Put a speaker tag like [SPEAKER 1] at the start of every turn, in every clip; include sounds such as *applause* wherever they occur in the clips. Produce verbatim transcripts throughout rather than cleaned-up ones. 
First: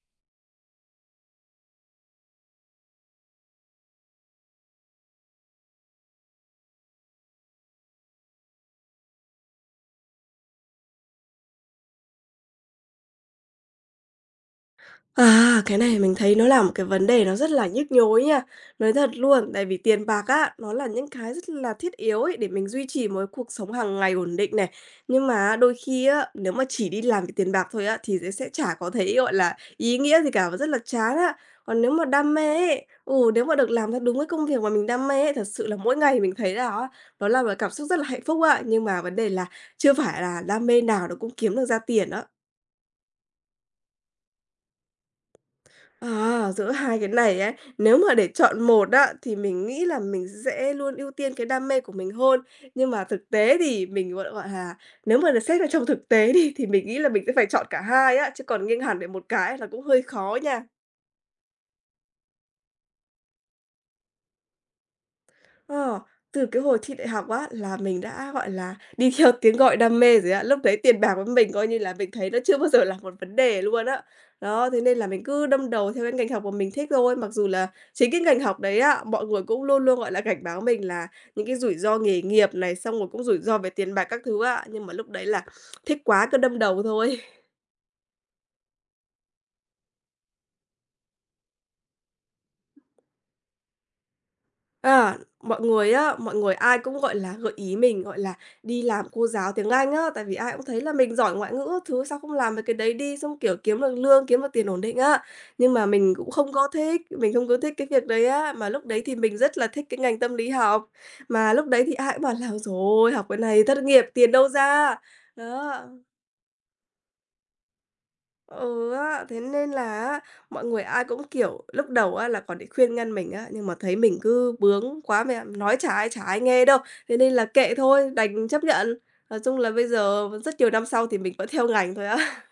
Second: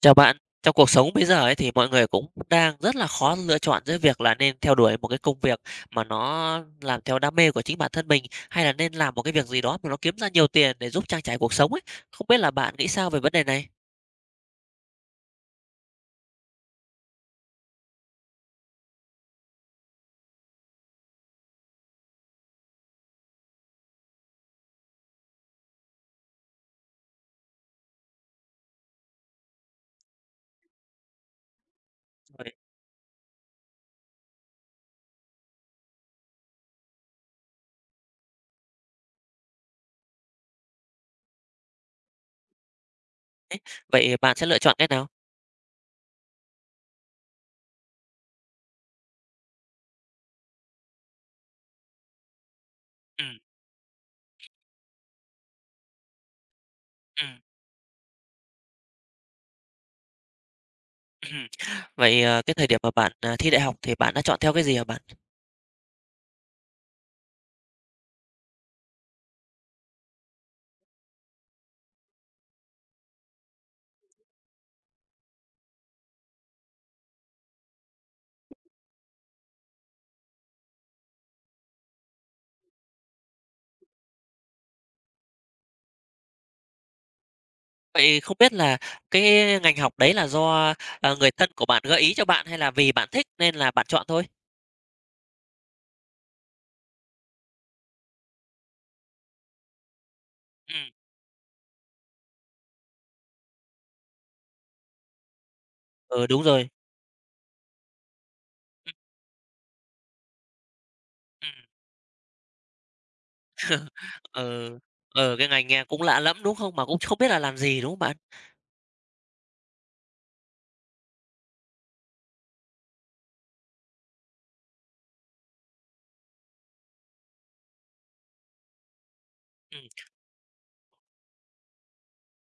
[SPEAKER 1] Chào bạn, trong cuộc sống bây giờ ấy thì mọi người cũng đang rất là khó lựa chọn giữa việc là nên theo đuổi một cái công việc mà nó làm theo đam mê của chính bản thân mình hay là nên làm một cái việc gì đó mà nó kiếm ra nhiều tiền để giúp trang trải cuộc sống ấy. Không biết là bạn nghĩ sao về vấn đề này?
[SPEAKER 2] À, cái này mình thấy nó là một cái vấn đề nó rất là nhức nhối nha. Nói thật luôn, tại vì tiền bạc á, nó là những cái rất là thiết yếu ấy để mình duy trì một cái cuộc sống hàng ngày ổn định này. Nhưng mà đôi khi á, nếu mà chỉ đi làm vì tiền bạc thôi á, thì sẽ sẽ chả có thấy gọi là ý nghĩa gì cả và rất là chán á. Còn nếu mà đam
[SPEAKER 1] Rồi.
[SPEAKER 2] mê ấy, ừ, nếu mà được làm ra đúng cái công việc mà mình đam mê ấy, thật sự là mỗi ngày mình thấy là á, đó là một cảm xúc rất là hạnh phúc ạ. Nhưng mà vấn đề là chưa phải là đam mê nào nó cũng kiếm được ra tiền á.
[SPEAKER 1] Vậy bạn sẽ lựa chọn cái nào?
[SPEAKER 2] À, giữa hai cái này ấy, nếu mà để chọn một á, thì mình nghĩ là mình sẽ luôn ưu tiên cái đam mê của mình hơn. Nhưng mà
[SPEAKER 1] Ừ,
[SPEAKER 2] thực tế thì mình, gọi gọi là, nếu mà được xét ở trong thực tế đi, thì mình nghĩ là mình
[SPEAKER 1] ừ,
[SPEAKER 2] sẽ phải chọn cả hai á, chứ còn nghiêng hẳn về một cái là cũng hơi khó nha.
[SPEAKER 1] ừ. Vậy ờ, cái thời điểm mà bạn ờ, thi đại học thì bạn đã chọn theo cái gì hả bạn?
[SPEAKER 2] Ờ, Từ cái hồi thi đại học á, là mình đã, gọi là, đi *laughs* theo tiếng gọi đam mê rồi á. Lúc đấy tiền bạc với mình coi như là mình thấy nó chưa bao giờ là một vấn đề luôn á. Đó, thế nên là mình cứ đâm đầu theo cái ngành học mà mình thích thôi. Mặc dù là chính cái ngành học đấy á, mọi người cũng luôn luôn, gọi là, cảnh báo mình là những cái rủi ro nghề nghiệp này, xong rồi cũng rủi ro về tiền bạc các thứ á. Nhưng mà lúc đấy là thích quá cứ đâm đầu thôi.
[SPEAKER 1] Vậy không biết là cái ngành học đấy là do ờ, người thân của bạn gợi ý cho bạn hay là vì bạn thích nên là bạn chọn thôi?
[SPEAKER 2] À, mọi người á, mọi người ai cũng, gọi là, gợi ý mình, gọi là, đi làm cô giáo tiếng Anh á, tại vì ai cũng
[SPEAKER 1] Ừ,
[SPEAKER 2] thấy là mình giỏi ngoại ngữ các thứ, sao không làm mấy cái đấy đi, xong, kiểu, kiếm được lương, kiếm được tiền ổn định á. Nhưng mà mình
[SPEAKER 1] ừ
[SPEAKER 2] cũng
[SPEAKER 1] đúng
[SPEAKER 2] không có
[SPEAKER 1] rồi.
[SPEAKER 2] thích, mình không có thích cái việc đấy á, mà lúc
[SPEAKER 1] Ừ,
[SPEAKER 2] đấy thì mình rất là thích cái ngành tâm lý học,
[SPEAKER 1] ừ.
[SPEAKER 2] mà lúc đấy thì ai cũng bảo là rồi học cái này thất nghiệp, tiền đâu
[SPEAKER 1] Ừ,
[SPEAKER 2] ra?"
[SPEAKER 1] ừ, cái ngành
[SPEAKER 2] Đó.
[SPEAKER 1] nghe cũng lạ lẫm, đúng không? Mà cũng không biết là làm gì, đúng không bạn?
[SPEAKER 2] Ừ á, thế nên là á, mọi người ai cũng, kiểu, lúc đầu á là còn định khuyên ngăn mình á, nhưng mà thấy mình cứ bướng quá mẹ nói chả ai chả ai nghe đâu, thế nên là kệ thôi, đành chấp nhận. Nói chung là bây
[SPEAKER 1] Ừm,
[SPEAKER 2] giờ rất nhiều năm sau thì mình vẫn theo ngành thôi á.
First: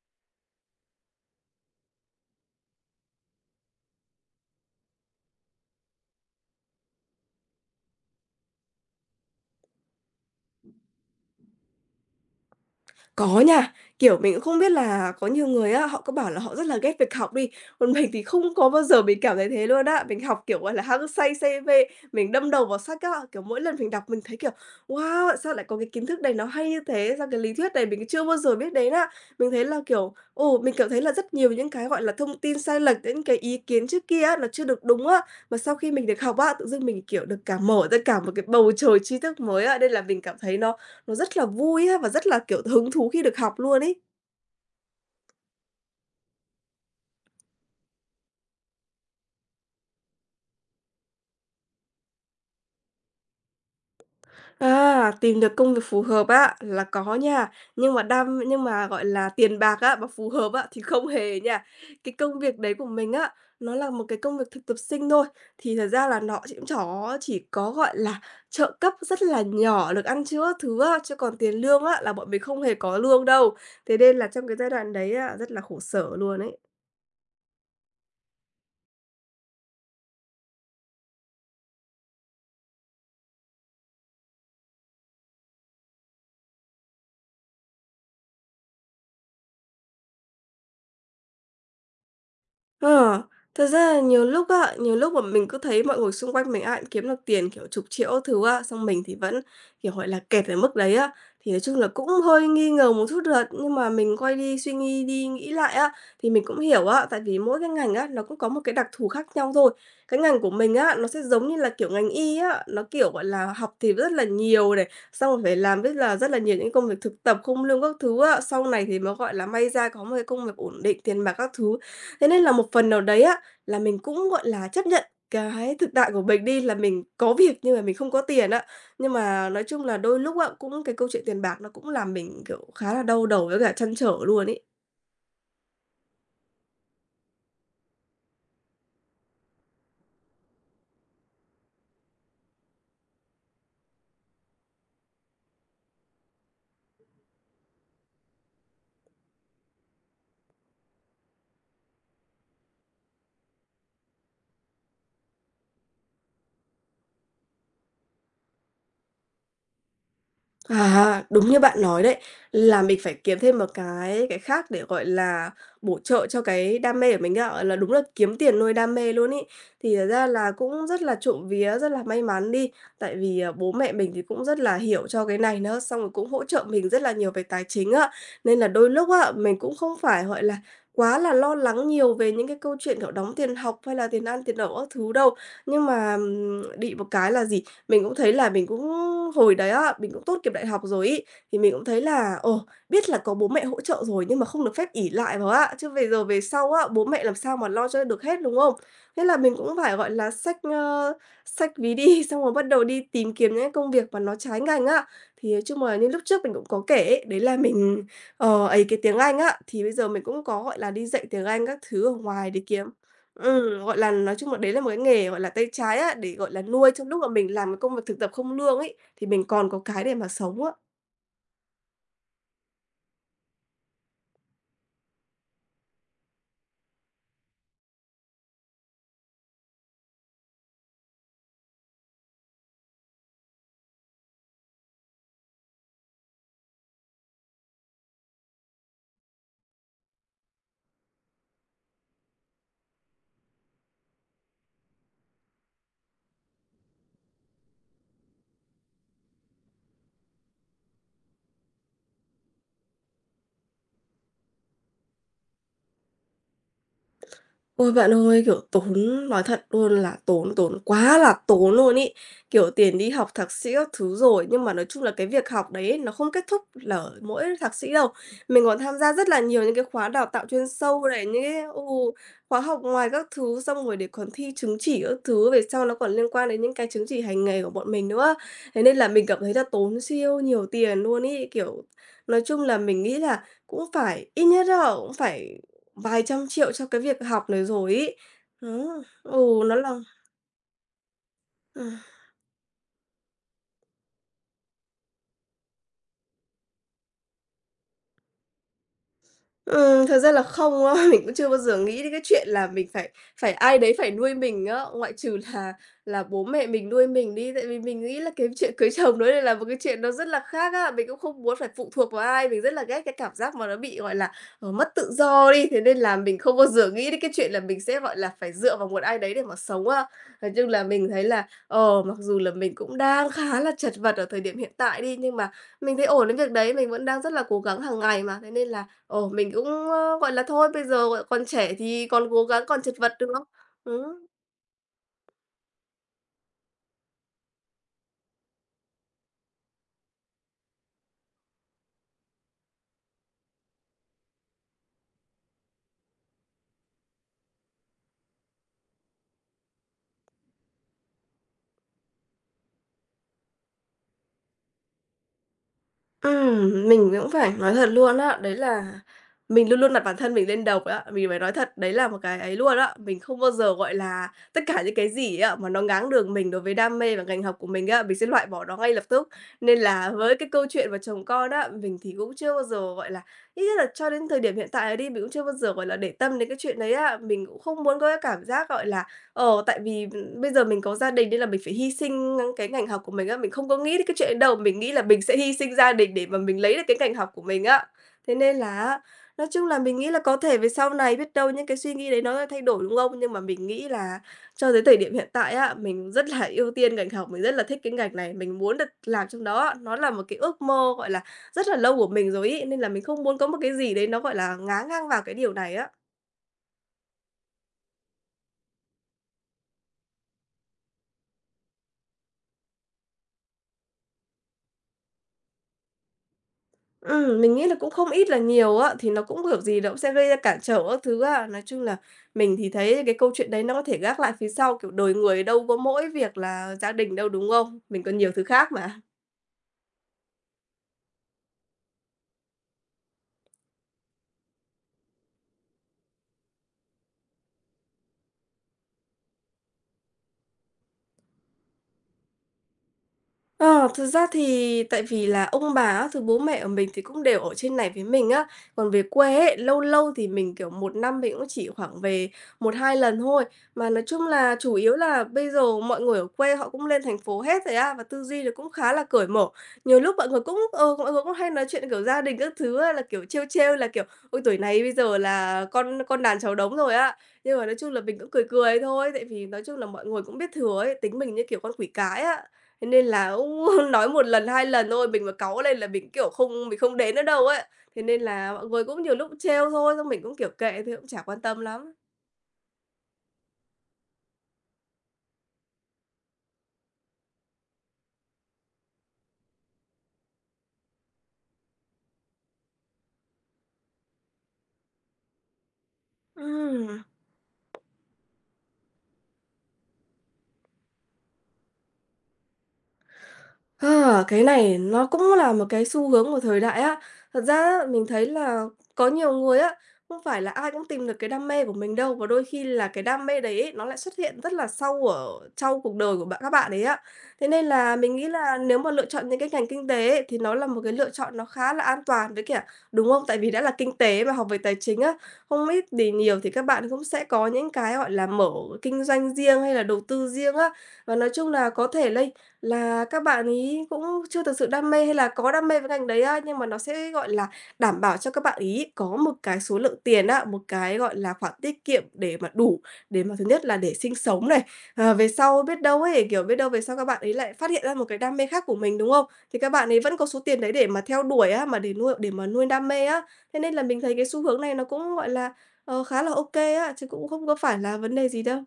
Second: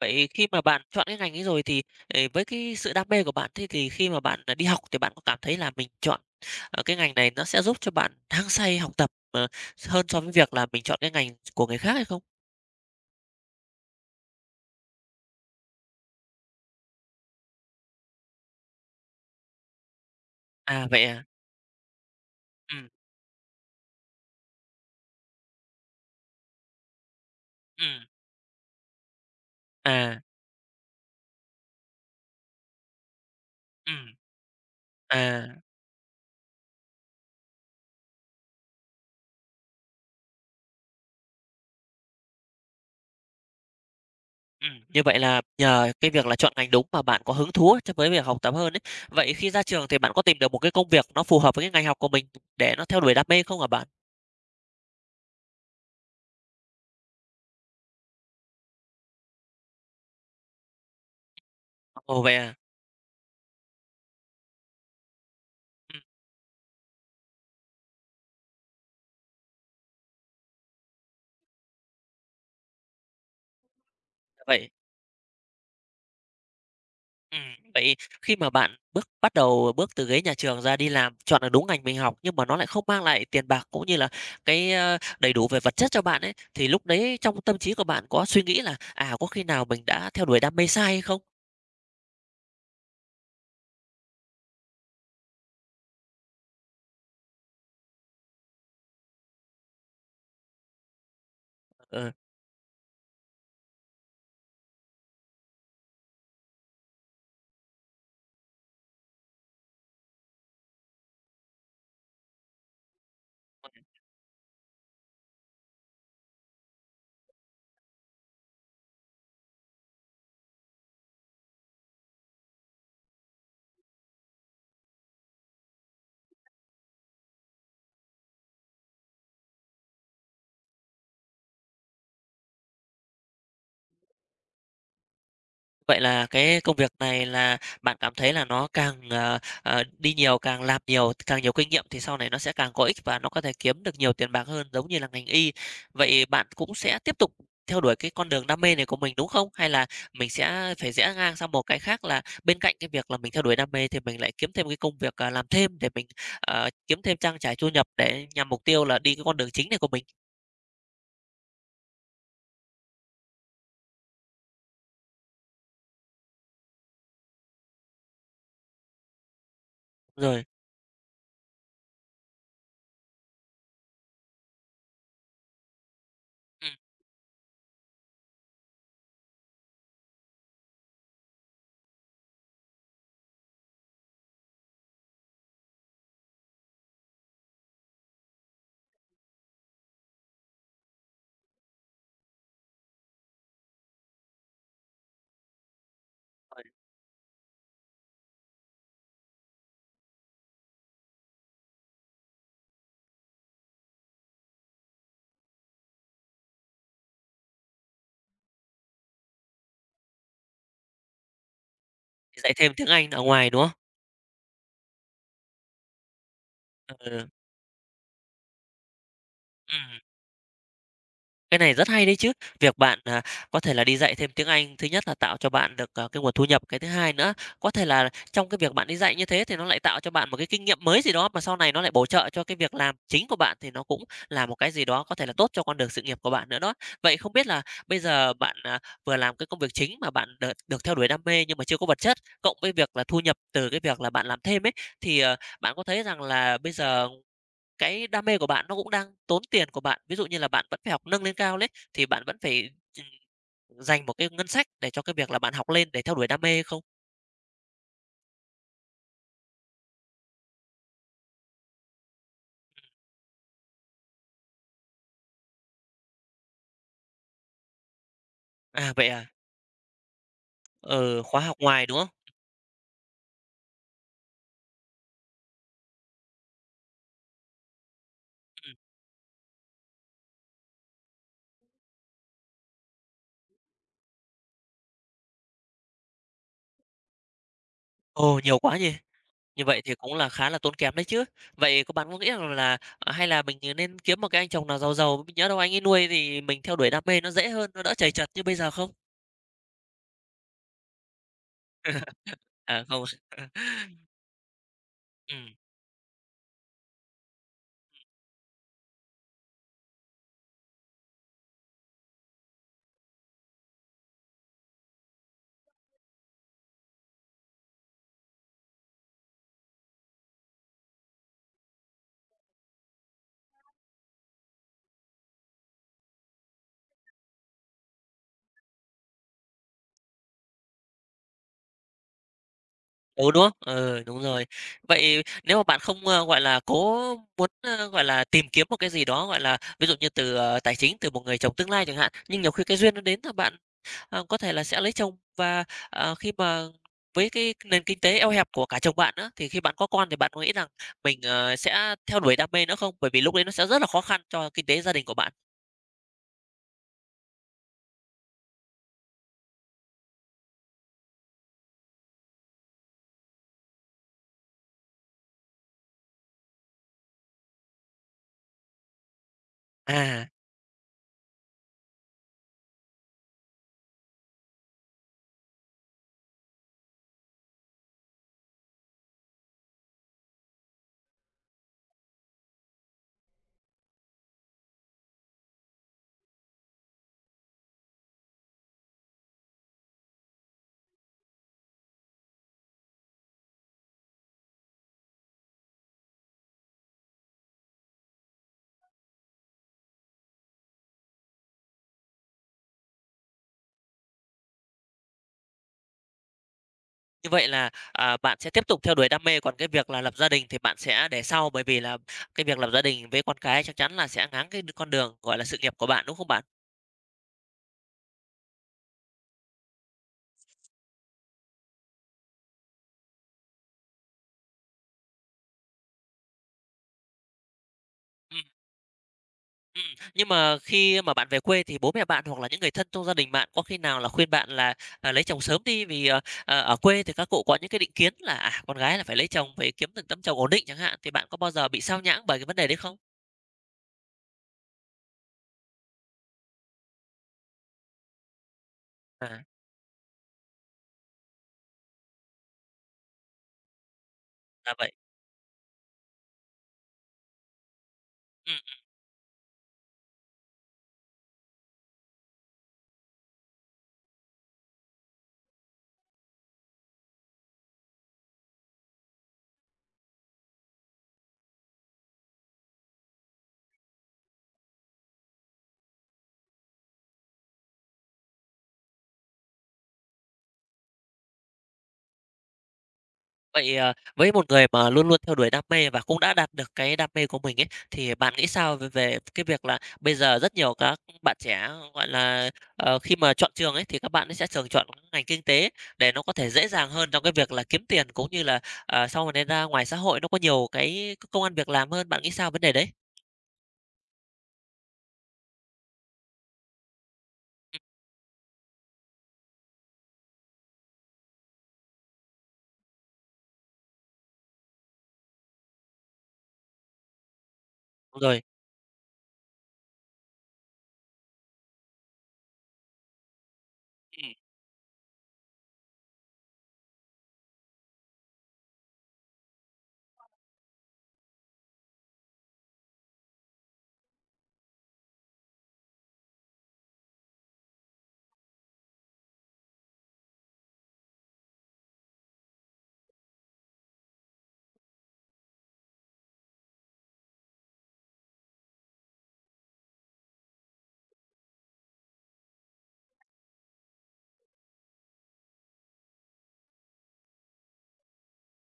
[SPEAKER 1] Vậy khi mà bạn chọn cái ngành ấy rồi thì, ờ, với cái sự đam mê của bạn, thế thì khi mà bạn, à, đi học thì bạn có cảm thấy là mình chọn, ờ, cái ngành này nó sẽ giúp cho bạn hăng say học tập, ờ, hơn so với việc là mình chọn cái ngành của người khác hay không?
[SPEAKER 2] Có nha, kiểu, mình cũng không biết là có nhiều người á, họ cứ bảo là họ rất là ghét việc học đi, còn mình thì không có bao giờ mình cảm thấy thế luôn á. Mình học, kiểu, gọi là,
[SPEAKER 1] À, vậy
[SPEAKER 2] hăng
[SPEAKER 1] à?
[SPEAKER 2] say say mê, mình đâm đầu vào
[SPEAKER 1] Ừm,
[SPEAKER 2] sách á, kiểu, mỗi lần mình đọc mình thấy, kiểu, wow, sao lại có cái kiến thức này nó hay như thế, sao cái lý thuyết này
[SPEAKER 1] ừm,
[SPEAKER 2] mình chưa bao giờ biết đến á. Mình thấy là, kiểu,
[SPEAKER 1] à,
[SPEAKER 2] ồ, mình cảm thấy là rất nhiều những cái, gọi là, thông tin sai lệch, những cái ý kiến trước
[SPEAKER 1] ừm,
[SPEAKER 2] kia á, nó chưa được đúng á, mà
[SPEAKER 1] à,
[SPEAKER 2] sau khi mình được học á, tự dưng mình, kiểu, được cả mở ra cả một cái bầu trời tri thức mới á, nên là mình cảm thấy nó nó rất là vui á, và rất là, kiểu, hứng thú khi được học luôn ấy.
[SPEAKER 1] ừm, như vậy là nhờ cái việc là chọn ngành đúng mà bạn có hứng thú á cho với việc học tập hơn ấy. Vậy khi ra trường thì bạn có tìm được một cái công việc nó phù hợp với cái ngành học của mình để nó theo đuổi đam mê không hả bạn?
[SPEAKER 2] À, tìm được công việc phù hợp á, là có nha, nhưng mà đam nhưng mà, gọi là, tiền bạc á, mà phù hợp á, thì không hề nha. Cái
[SPEAKER 1] Ồ, vậy
[SPEAKER 2] công
[SPEAKER 1] à?
[SPEAKER 2] việc đấy của mình á, nó là một cái công việc thực tập sinh thôi, thì thật
[SPEAKER 1] Ừm,
[SPEAKER 2] ra là nó chỉ chó chỉ có, gọi là, trợ cấp rất là nhỏ, được ăn chữa thứ á, chứ còn tiền lương á, là bọn mình không hề có lương đâu. Thế nên là trong cái giai
[SPEAKER 1] vậy.
[SPEAKER 2] đoạn đấy á, rất là khổ sở luôn ấy.
[SPEAKER 1] Ừm, Vậy khi mà bạn bước bắt đầu bước từ ghế nhà trường ra đi làm, chọn được đúng ngành mình học nhưng mà nó lại không mang lại tiền bạc cũng như là cái, ơ, đầy đủ về vật chất cho bạn ấy, thì lúc đấy trong tâm trí của bạn có suy nghĩ là, à, có khi nào mình đã theo đuổi đam mê sai hay không?
[SPEAKER 2] Ờ, Thật ra là nhiều lúc á, nhiều lúc mà mình cứ thấy mọi người xung quanh mình ai cũng kiếm được tiền, kiểu, chục triệu thứ á, xong mình thì vẫn, kiểu, gọi là, kẹt ở mức đấy á. Thì nói chung là cũng
[SPEAKER 1] Ờ.
[SPEAKER 2] hơi nghi ngờ một chút thật, nhưng mà mình quay đi suy nghĩ đi nghĩ lại á, thì mình cũng hiểu á, tại vì mỗi cái ngành á, nó cũng có một cái đặc thù khác nhau thôi. Cái ngành của mình á, nó sẽ giống như là, kiểu, ngành y á, nó, kiểu, gọi là, học thì rất là nhiều này, xong rồi phải làm rất là rất là nhiều những công việc thực tập không lương các thứ á, sau này thì mới, gọi là, may ra có một cái công việc ổn định, tiền bạc các thứ. Thế nên là một phần nào đấy á, là mình cũng, gọi là, chấp nhận cái thực tại của mình đi, là mình có việc nhưng mà mình không có tiền á. Nhưng mà nói chung là đôi lúc á, cũng cái câu chuyện tiền bạc nó cũng làm mình, kiểu, khá là đau đầu với cả trăn trở luôn ấy.
[SPEAKER 1] Vậy là cái công việc này là bạn cảm thấy là nó càng, ờ, ờ, đi nhiều, càng làm nhiều, càng nhiều kinh nghiệm thì sau này nó sẽ càng có ích và nó có thể kiếm được nhiều tiền bạc hơn giống như là ngành y. Vậy bạn cũng sẽ tiếp tục theo đuổi cái con đường đam mê này của mình, đúng không? Hay là mình sẽ phải rẽ ngang sang một cái khác là bên cạnh cái việc là mình theo đuổi đam mê thì mình lại kiếm thêm cái công việc, à, làm thêm để mình, ờ, kiếm thêm trang trải thu nhập để nhằm mục tiêu là đi cái con đường chính này của mình?
[SPEAKER 2] À, đúng như bạn nói đấy, là mình phải kiếm thêm một cái cái khác để, gọi là, bổ trợ cho cái đam mê của mình á, gọi là, đúng là kiếm tiền nuôi đam mê luôn ấy. Thì thật ra
[SPEAKER 1] Rồi,
[SPEAKER 2] là cũng rất là trộm vía, rất là may mắn đi, tại vì, à, bố mẹ mình thì cũng rất là hiểu cho cái này nữa, xong rồi cũng hỗ trợ
[SPEAKER 1] ừm,
[SPEAKER 2] mình rất là nhiều về tài chính á. Nên là đôi lúc á, mình cũng không phải, gọi là, quá là lo lắng nhiều về những cái câu chuyện, kiểu, đóng tiền học hay là tiền ăn, tiền ở các thứ đâu. Nhưng mà, ừm, bị một cái là gì? Mình cũng thấy là mình cũng hồi đấy á, mình cũng tốt nghiệp đại học rồi ý, thì mình cũng thấy là, ồ, biết là có bố mẹ hỗ trợ rồi nhưng mà không được phép ỷ lại vào á, chứ về giờ về
[SPEAKER 1] rồi
[SPEAKER 2] sau á, bố mẹ làm sao mà lo cho được hết, đúng không? Thế là mình cũng phải, gọi là, xách, ơ, xách ví đi, *laughs* xong rồi bắt đầu đi tìm kiếm những công việc mà nó trái ngành á. Thì nói chung là như lúc trước mình cũng có kể ấy, đấy là mình, ờ, ấy cái tiếng Anh á, thì bây giờ mình cũng có, gọi là, đi dạy tiếng Anh các thứ ở ngoài
[SPEAKER 1] dạy
[SPEAKER 2] để
[SPEAKER 1] thêm
[SPEAKER 2] kiếm.
[SPEAKER 1] tiếng Anh ở ngoài, đúng không?
[SPEAKER 2] Ừm, gọi là, nói chung là đấy là một cái nghề, gọi là, tay trái á, để, gọi là, nuôi trong lúc
[SPEAKER 1] Ừ,
[SPEAKER 2] mà mình làm cái công việc thực tập không lương ấy, thì mình còn có
[SPEAKER 1] ừm.
[SPEAKER 2] cái để mà sống á.
[SPEAKER 1] Cái này rất hay đấy chứ. Việc bạn, à, có thể là đi dạy thêm tiếng Anh, thứ nhất là tạo cho bạn được, ờ, cái nguồn thu nhập, cái thứ hai nữa, có thể là trong cái việc bạn đi dạy như thế thì nó lại tạo cho bạn một cái kinh nghiệm mới gì đó mà sau này nó lại bổ trợ cho cái việc làm chính của bạn, thì nó cũng là một cái gì đó có thể là tốt cho con đường sự nghiệp của bạn nữa đó. Vậy không biết là bây giờ bạn, à, vừa làm cái công việc chính mà bạn được được theo đuổi đam mê nhưng mà chưa có vật chất, cộng với việc là thu nhập từ cái việc là bạn làm thêm ấy, thì, ờ, bạn có thấy rằng là bây giờ cái đam mê của bạn nó cũng đang tốn tiền của bạn. Ví dụ như là bạn vẫn phải học nâng lên cao đấy, thì bạn vẫn phải ch dành một cái ngân sách để cho cái việc là bạn học lên để theo đuổi đam mê không?
[SPEAKER 2] Ôi, bạn ơi, kiểu, tốn nói thật luôn là tốn, tốn quá là tốn luôn ý. Kiểu, tiền đi học thạc sĩ các thứ rồi, nhưng mà nói chung là cái việc học đấy ấy, nó không kết thúc là ở mỗi thạc sĩ đâu. Mình còn
[SPEAKER 1] À,
[SPEAKER 2] tham
[SPEAKER 1] vậy
[SPEAKER 2] gia
[SPEAKER 1] à?
[SPEAKER 2] rất là nhiều những cái khóa đào tạo chuyên sâu
[SPEAKER 1] Ừ,
[SPEAKER 2] này,
[SPEAKER 1] khóa
[SPEAKER 2] những
[SPEAKER 1] học
[SPEAKER 2] cái ừ,
[SPEAKER 1] ngoài, đúng không?
[SPEAKER 2] khóa học ngoài các thứ, xong rồi để còn thi chứng chỉ các thứ, về sau nó còn liên quan đến những cái chứng chỉ hành nghề của bọn mình nữa.
[SPEAKER 1] Ừm.
[SPEAKER 2] Thế nên là mình cảm thấy là tốn siêu nhiều tiền luôn ý. Kiểu, nói chung là mình nghĩ là cũng phải ít nhất là cũng phải vài trăm triệu cho cái việc học này rồi ấy.
[SPEAKER 1] Ồ, nhiều quá nhỉ?
[SPEAKER 2] Đó, ừ,
[SPEAKER 1] Như
[SPEAKER 2] nó
[SPEAKER 1] vậy
[SPEAKER 2] là
[SPEAKER 1] thì cũng là khá là tốn kém đấy chứ.
[SPEAKER 2] ờ.
[SPEAKER 1] Vậy có bạn có nghĩ rằng là, à, hay là mình, ờ, nên kiếm một cái anh chồng nào giàu giàu, nhớ đâu anh ấy nuôi thì mình theo đuổi đam mê nó dễ hơn, nó đỡ trầy chật như bây giờ không?
[SPEAKER 2] Ừm, thật ra là không á, *laughs* mình cũng chưa bao giờ nghĩ đến cái chuyện là
[SPEAKER 1] À,
[SPEAKER 2] mình
[SPEAKER 1] không.
[SPEAKER 2] phải
[SPEAKER 1] *laughs*
[SPEAKER 2] phải ai đấy phải nuôi mình á, ngoại trừ
[SPEAKER 1] Ừm.
[SPEAKER 2] là là bố mẹ mình nuôi mình đi. Tại vì mình nghĩ là cái chuyện cưới chồng đấy là một cái chuyện nó rất là khác á, mình cũng không muốn phải phụ thuộc vào ai, mình rất là ghét cái cảm giác mà nó bị, gọi là, ờ, mất tự do đi. Thế nên là mình không bao giờ nghĩ đến cái chuyện là mình sẽ, gọi là, phải dựa vào một ai đấy để mà sống á. Thế nhưng là mình thấy là, ờ, mặc dù là mình cũng đang khá là chật vật ở thời điểm hiện tại đi, nhưng mà mình thấy ổn đến việc đấy, mình vẫn đang rất là cố gắng hàng ngày mà. Thế nên là. Ồ, mình cũng, ơ, gọi là, thôi bây giờ, gọi, còn trẻ thì còn cố gắng, còn chật vật
[SPEAKER 1] Ừ, đúng
[SPEAKER 2] nữa.
[SPEAKER 1] không? Ừ,
[SPEAKER 2] Ừ.
[SPEAKER 1] đúng rồi. Vậy nếu mà bạn không, ơ, gọi là, cố muốn, ơ, gọi là, tìm kiếm một cái gì đó, gọi là, ví dụ như từ, ờ, tài chính từ một người chồng tương lai chẳng hạn, nhưng nhiều khi cái duyên nó đến là bạn, ờ, có thể là sẽ lấy chồng và, ờ, khi mà với cái nền kinh tế eo hẹp của cả chồng bạn nữa, thì khi bạn có con thì bạn có nghĩ rằng mình, ờ, sẽ theo đuổi đam mê nữa không? Bởi vì lúc đấy nó sẽ rất là khó khăn cho kinh tế gia đình của bạn.
[SPEAKER 2] Ừm, mình cũng phải nói thật luôn á, đấy là mình luôn luôn đặt bản thân mình lên đầu á, mình phải nói thật, đấy là một cái ấy luôn á. Mình không bao giờ, gọi là, tất cả những cái gì á mà nó ngáng đường mình đối với đam mê và ngành học của mình á, mình sẽ loại bỏ nó ngay lập tức. Nên là
[SPEAKER 1] À.
[SPEAKER 2] với cái câu chuyện mà chồng con á, mình thì cũng chưa bao giờ, gọi là, ít nhất là cho đến thời điểm hiện tại đi, mình cũng chưa bao giờ, gọi là, để tâm đến cái chuyện đấy á. Mình cũng không muốn có cái cảm giác, gọi là. Ờ, tại vì, bây giờ mình có gia đình nên là mình phải hy sinh cái ngành học của mình á, mình không có nghĩ đến cái chuyện đấy đâu, mình nghĩ là mình sẽ hy sinh gia đình để mà mình lấy được cái ngành học của mình á. Thế nên là á, nói chung là mình nghĩ là có thể về sau này biết đâu những cái suy nghĩ đấy nó lại thay đổi, đúng không? Nhưng mà mình nghĩ là cho tới thời điểm hiện tại á, mình rất là ưu tiên ngành học, mình rất là thích cái ngành này, mình muốn được làm trong đó á. Nó là một cái ước mơ, gọi là, rất là lâu của mình rồi ý nên là mình không muốn có một cái gì đấy nó, gọi là, ngáng ngang vào cái điều này á.
[SPEAKER 1] Như vậy là, à, bạn sẽ tiếp tục theo đuổi đam mê, còn cái việc là lập gia đình thì bạn sẽ để sau, bởi vì là cái việc lập gia đình với con cái chắc chắn là sẽ ngáng cái con đường, gọi là, sự nghiệp của bạn, đúng không bạn?
[SPEAKER 2] Ừm, mình nghĩ là cũng không ít là nhiều á, thì nó cũng, kiểu gì, nó cũng sẽ gây ra cản trở các thứ á. Nói chung là mình thì thấy cái câu chuyện đấy nó có thể gác lại phía sau, kiểu, đời người đâu có mỗi việc là gia đình đâu, đúng không? Mình còn nhiều
[SPEAKER 1] Ừm,
[SPEAKER 2] thứ khác mà.
[SPEAKER 1] ừm, nhưng mà khi mà bạn về quê thì bố mẹ bạn hoặc là những người thân trong gia đình bạn có khi nào là khuyên bạn là, à, lấy chồng sớm đi vì, ờ, ờ, ở quê thì các cụ có những cái định kiến là, à, con gái là phải lấy chồng, phải kiếm được tấm chồng ổn định chẳng hạn, thì bạn có bao giờ bị sao nhãng bởi cái vấn đề đấy không?
[SPEAKER 2] Ờ, thực ra thì tại vì là ông bà á, thứ bố mẹ của mình thì cũng đều ở trên này với mình á. Còn về quê
[SPEAKER 1] À,
[SPEAKER 2] ấy, lâu lâu thì mình, kiểu, một năm mình cũng chỉ khoảng về một hai lần thôi. Mà nói chung là chủ
[SPEAKER 1] ra vậy.
[SPEAKER 2] yếu là bây giờ mọi người ở quê họ cũng lên thành phố hết rồi á, và tư duy thì cũng khá là cởi mở. Nhiều lúc mọi người cũng ừ, mọi người cũng hay nói chuyện, kiểu, gia đình các thứ á, là, kiểu, trêu trêu là, kiểu, "Ôi, tuổi này bây giờ là con con đàn cháu đống rồi á." Nhưng mà nói chung là mình cũng cười cười thôi, tại vì nói chung là mọi người cũng biết thừa ấy, tính mình như kiểu con quỷ cái á. Thế nên là cũng *laughs* nói một lần, hai lần thôi, mình mà cáu lên là mình, kiểu, không mình không đến nữa đâu ấy. Thế nên là mọi người cũng nhiều lúc trêu thôi, xong mình cũng, kiểu, kệ thôi, cũng chả quan tâm lắm.
[SPEAKER 1] Vậy, ờ, với một người mà luôn luôn theo đuổi đam mê và cũng đã đạt được cái đam mê của mình ấy, thì bạn nghĩ sao về về cái việc là bây giờ rất nhiều các bạn trẻ, gọi là, ờ, khi mà chọn trường ấy, thì các bạn ấy sẽ thường chọn các ngành kinh tế để nó có thể dễ dàng
[SPEAKER 2] Ừm.
[SPEAKER 1] hơn trong cái việc là kiếm tiền, cũng như là, ờ, sau này ra ngoài xã hội nó có nhiều cái công ăn việc làm hơn, bạn nghĩ sao vấn đề đấy?
[SPEAKER 2] À, cái này nó cũng là một cái xu hướng của thời đại á. Thật ra á, mình thấy là có nhiều người á, không phải là ai cũng tìm được cái đam mê của mình đâu và đôi khi là cái đam mê đấy ấy, nó lại xuất hiện rất là sau ở trong cuộc đời của bạn các bạn ấy á. Thế nên là mình
[SPEAKER 1] Đúng
[SPEAKER 2] nghĩ
[SPEAKER 1] rồi.
[SPEAKER 2] là nếu mà lựa chọn những cái ngành kinh tế ấy, thì nó là một cái lựa chọn nó khá là an toàn với cả đúng không? Tại vì đã là kinh tế mà học về tài chính á, không ít thì nhiều thì các bạn cũng sẽ có những cái gọi là mở kinh doanh riêng hay là đầu tư riêng á. Và nói chung là có thể lây là các bạn ấy cũng chưa thực sự đam mê hay là có đam mê với ngành đấy á, nhưng mà nó sẽ, gọi là, đảm bảo cho các bạn ấy có một cái số lượng tiền á, một cái, gọi là, khoản tiết kiệm để mà đủ để mà thứ nhất là để sinh sống này, ờ, về sau biết đâu ấy, kiểu, biết đâu về sau các bạn ấy lại phát hiện ra một cái đam mê khác của mình, đúng không? Thì các bạn ấy vẫn có số tiền đấy để mà theo đuổi á, mà để nuôi để mà nuôi đam mê á. Thế nên là mình thấy cái xu hướng này nó cũng, gọi là, ờ, khá là ô kê á, chứ cũng không có phải là vấn đề gì đâu.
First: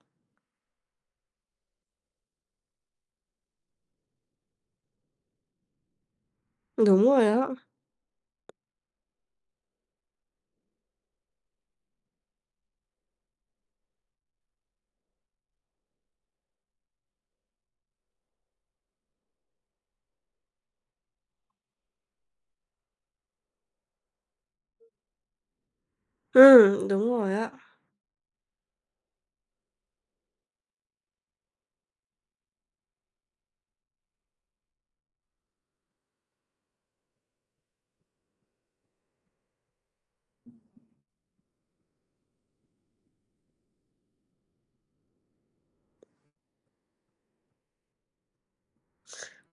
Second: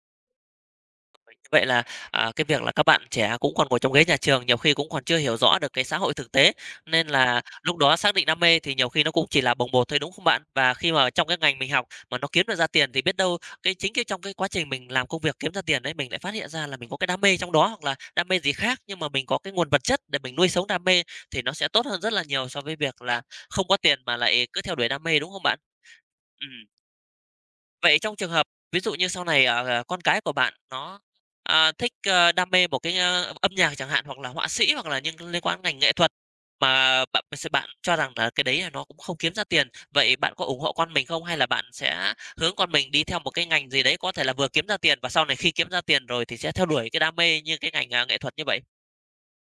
[SPEAKER 1] Như vậy là, à, cái việc là các bạn trẻ cũng còn ngồi trong ghế nhà trường, nhiều khi cũng còn chưa hiểu rõ được cái xã hội thực tế,
[SPEAKER 2] Đúng
[SPEAKER 1] nên
[SPEAKER 2] rồi
[SPEAKER 1] là
[SPEAKER 2] á.
[SPEAKER 1] lúc đó xác định đam mê thì nhiều khi nó cũng chỉ là bồng bột thôi, đúng không bạn? Và khi mà trong cái ngành mình học mà nó kiếm được ra tiền thì biết đâu cái chính cái trong cái quá trình mình làm công việc kiếm ra tiền đấy, mình lại phát hiện ra là mình có cái đam mê trong đó, hoặc là đam mê gì khác, nhưng mà mình có cái nguồn vật chất để mình nuôi sống đam mê thì nó sẽ tốt hơn rất là nhiều so với việc là không có tiền mà lại cứ theo đuổi đam mê, đúng không bạn? Ừm.
[SPEAKER 2] Ừm, đúng rồi á.
[SPEAKER 1] Vậy trong trường hợp ví dụ như sau này, ờ, ờ, con cái của bạn nó, à, thích, ơ, đam mê một cái, ơ, âm nhạc chẳng hạn, hoặc là họa sĩ, hoặc là những liên quan đến ngành nghệ thuật mà bạn sẽ bạn cho rằng là cái đấy là nó cũng không kiếm ra tiền, vậy bạn có ủng hộ con mình không? Hay là bạn sẽ hướng con mình đi theo một cái ngành gì đấy có thể là vừa kiếm ra tiền và sau này khi kiếm ra tiền rồi thì sẽ theo đuổi cái đam mê như cái ngành, à, nghệ thuật như vậy?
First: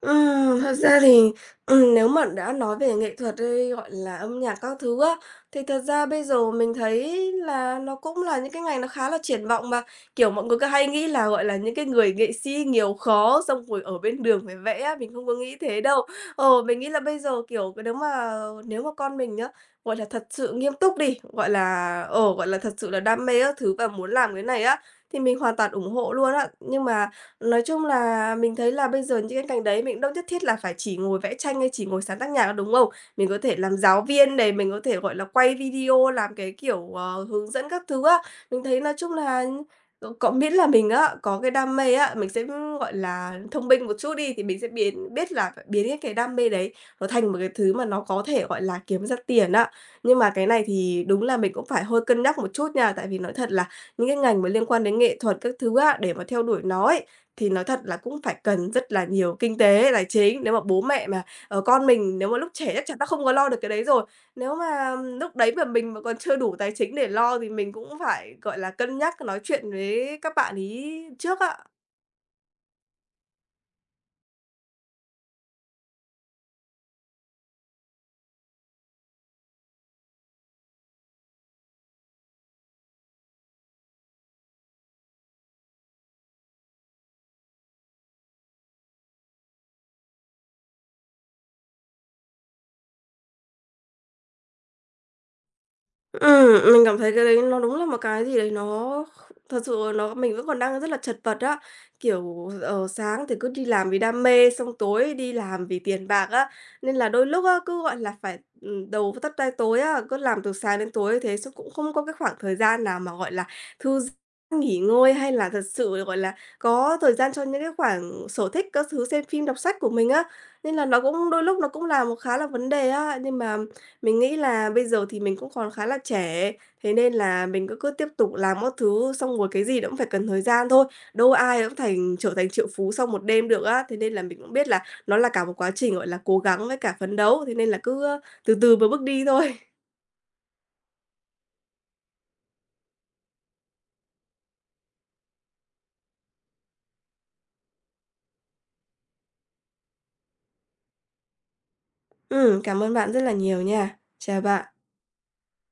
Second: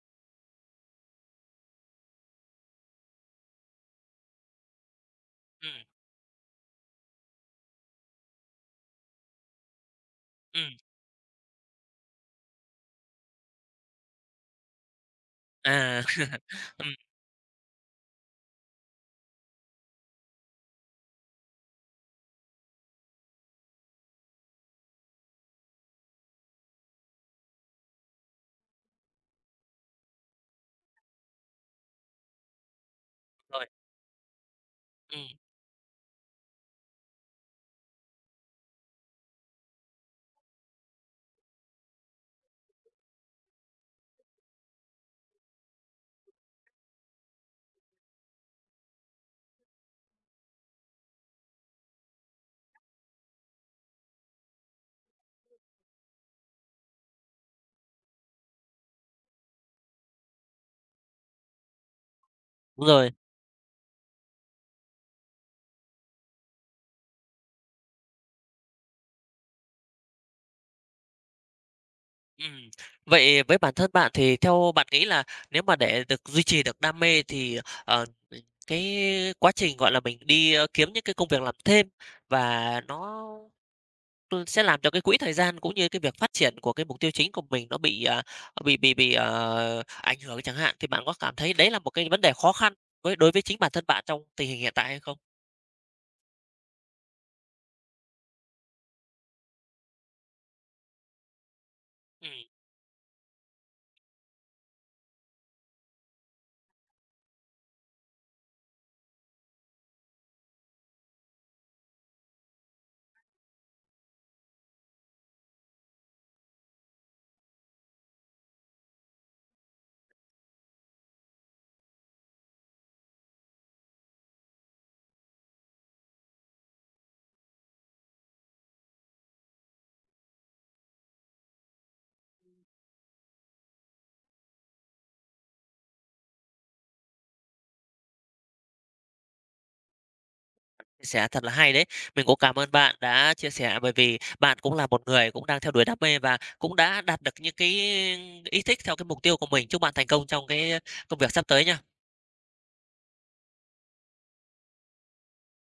[SPEAKER 2] Ừm, thật ra thì, ừm, nếu mà đã nói về nghệ thuật hay, gọi là, âm nhạc các thứ á, thì
[SPEAKER 1] Ừ,
[SPEAKER 2] thật ra bây giờ mình thấy là nó cũng là những cái ngành nó khá là triển vọng mà. Kiểu, mọi người cứ
[SPEAKER 1] ừm,
[SPEAKER 2] hay nghĩ là, gọi là, những cái người nghệ sĩ nghèo khó, xong rồi ở bên đường phải vẽ á, mình không có nghĩ thế
[SPEAKER 1] à,
[SPEAKER 2] đâu.
[SPEAKER 1] *laughs*
[SPEAKER 2] Ờ, mình nghĩ
[SPEAKER 1] ừm,
[SPEAKER 2] là bây giờ, kiểu, cái nếu mà nếu mà con mình nhá, gọi là, thật sự nghiêm túc đi, gọi là, ờ, gọi là, thật sự là đam mê các thứ và muốn làm cái này á, thì mình hoàn toàn ủng hộ luôn á. Nhưng mà nói chung là mình thấy là bây giờ những cái ngành đấy mình cũng đâu nhất thiết là phải chỉ ngồi vẽ tranh hay chỉ ngồi sáng tác nhạc đâu, đúng không? Mình có thể
[SPEAKER 1] rồi,
[SPEAKER 2] làm giáo viên này, mình có thể, gọi là,
[SPEAKER 1] ừm,
[SPEAKER 2] quay video, làm cái kiểu, ờ, hướng dẫn các thứ á. Mình thấy nói chung là c có miễn là mình á, có cái đam mê á, mình sẽ, gọi là, thông minh một chút đi thì mình sẽ biến biết là phải biến cái cái đam mê đấy nó thành một cái thứ mà nó có thể, gọi là, kiếm ra tiền á. Nhưng mà cái này thì đúng là mình cũng phải hơi cân nhắc một chút nha, tại vì nói thật là những cái ngành mà liên quan đến nghệ thuật các thứ á, để mà theo đuổi nó ấy, thì nói thật là cũng phải cần rất là nhiều kinh tế là chính. Nếu mà bố mẹ mà ờ, con mình nếu mà lúc trẻ chắc
[SPEAKER 1] đúng
[SPEAKER 2] chắn nó
[SPEAKER 1] rồi.
[SPEAKER 2] không có lo được cái đấy rồi. Nếu mà ừm, lúc đấy mà mình mà còn chưa đủ tài chính để lo thì mình cũng phải, gọi là, cân nhắc nói chuyện với các bạn ấy trước ạ.
[SPEAKER 1] Ừm, Vậy với bản thân bạn thì theo bạn nghĩ là nếu mà để được duy trì được đam mê thì, ờ, cái quá trình, gọi là, mình đi, ơ, kiếm những cái công việc làm thêm và nó, sẽ làm cho cái quỹ thời gian cũng như cái việc phát triển của cái mục tiêu chính của mình nó bị, à, bị bị bị, ờ, ảnh hưởng chẳng hạn, thì bạn có cảm thấy đấy là một cái vấn đề khó khăn với đối với chính bản thân bạn trong tình hình hiện tại hay không?
[SPEAKER 2] Ừm, mình cảm thấy cái đấy nó đúng là một cái gì đấy nó thật sự nó mình vẫn còn đang rất là chật vật á. Kiểu, ờ, sáng thì cứ đi làm vì đam mê, xong tối đi làm vì tiền bạc á, nên là đôi lúc á, cứ, gọi là, phải, ừm, đầu tắt tai tối á, cứ làm từ sáng đến tối thế xong cũng không có cái khoảng thời gian nào mà, gọi là, thư giãn, nghỉ ngơi hay là thật sự, gọi là, có thời gian cho những cái khoảng sở thích các thứ, xem phim, đọc sách của mình á. Nên là nó cũng đôi lúc nó cũng là một khá là vấn đề á, nhưng mà mình nghĩ là bây giờ thì mình cũng còn khá là trẻ, thế nên là mình cứ cứ tiếp tục làm mọi thứ, xong rồi cái gì nó cũng phải cần thời gian thôi, đâu ai cũng thành trở thành triệu phú sau một đêm được á. Thế nên là mình cũng biết là nó là cả một quá trình, gọi là, cố gắng với cả phấn đấu, thế nên là cứ, ơ, từ từ và bước đi thôi. *laughs*
[SPEAKER 1] Chia sẻ thật là hay đấy. Mình cũng cảm ơn bạn đã chia sẻ bởi vì bạn cũng là một người cũng đang theo đuổi đam mê và cũng đã đạt được những cái ý thích theo cái mục tiêu của mình. Chúc bạn thành công trong cái công việc sắp tới nha.
[SPEAKER 2] Ừm, cảm ơn bạn rất là nhiều nha. Chào bạn.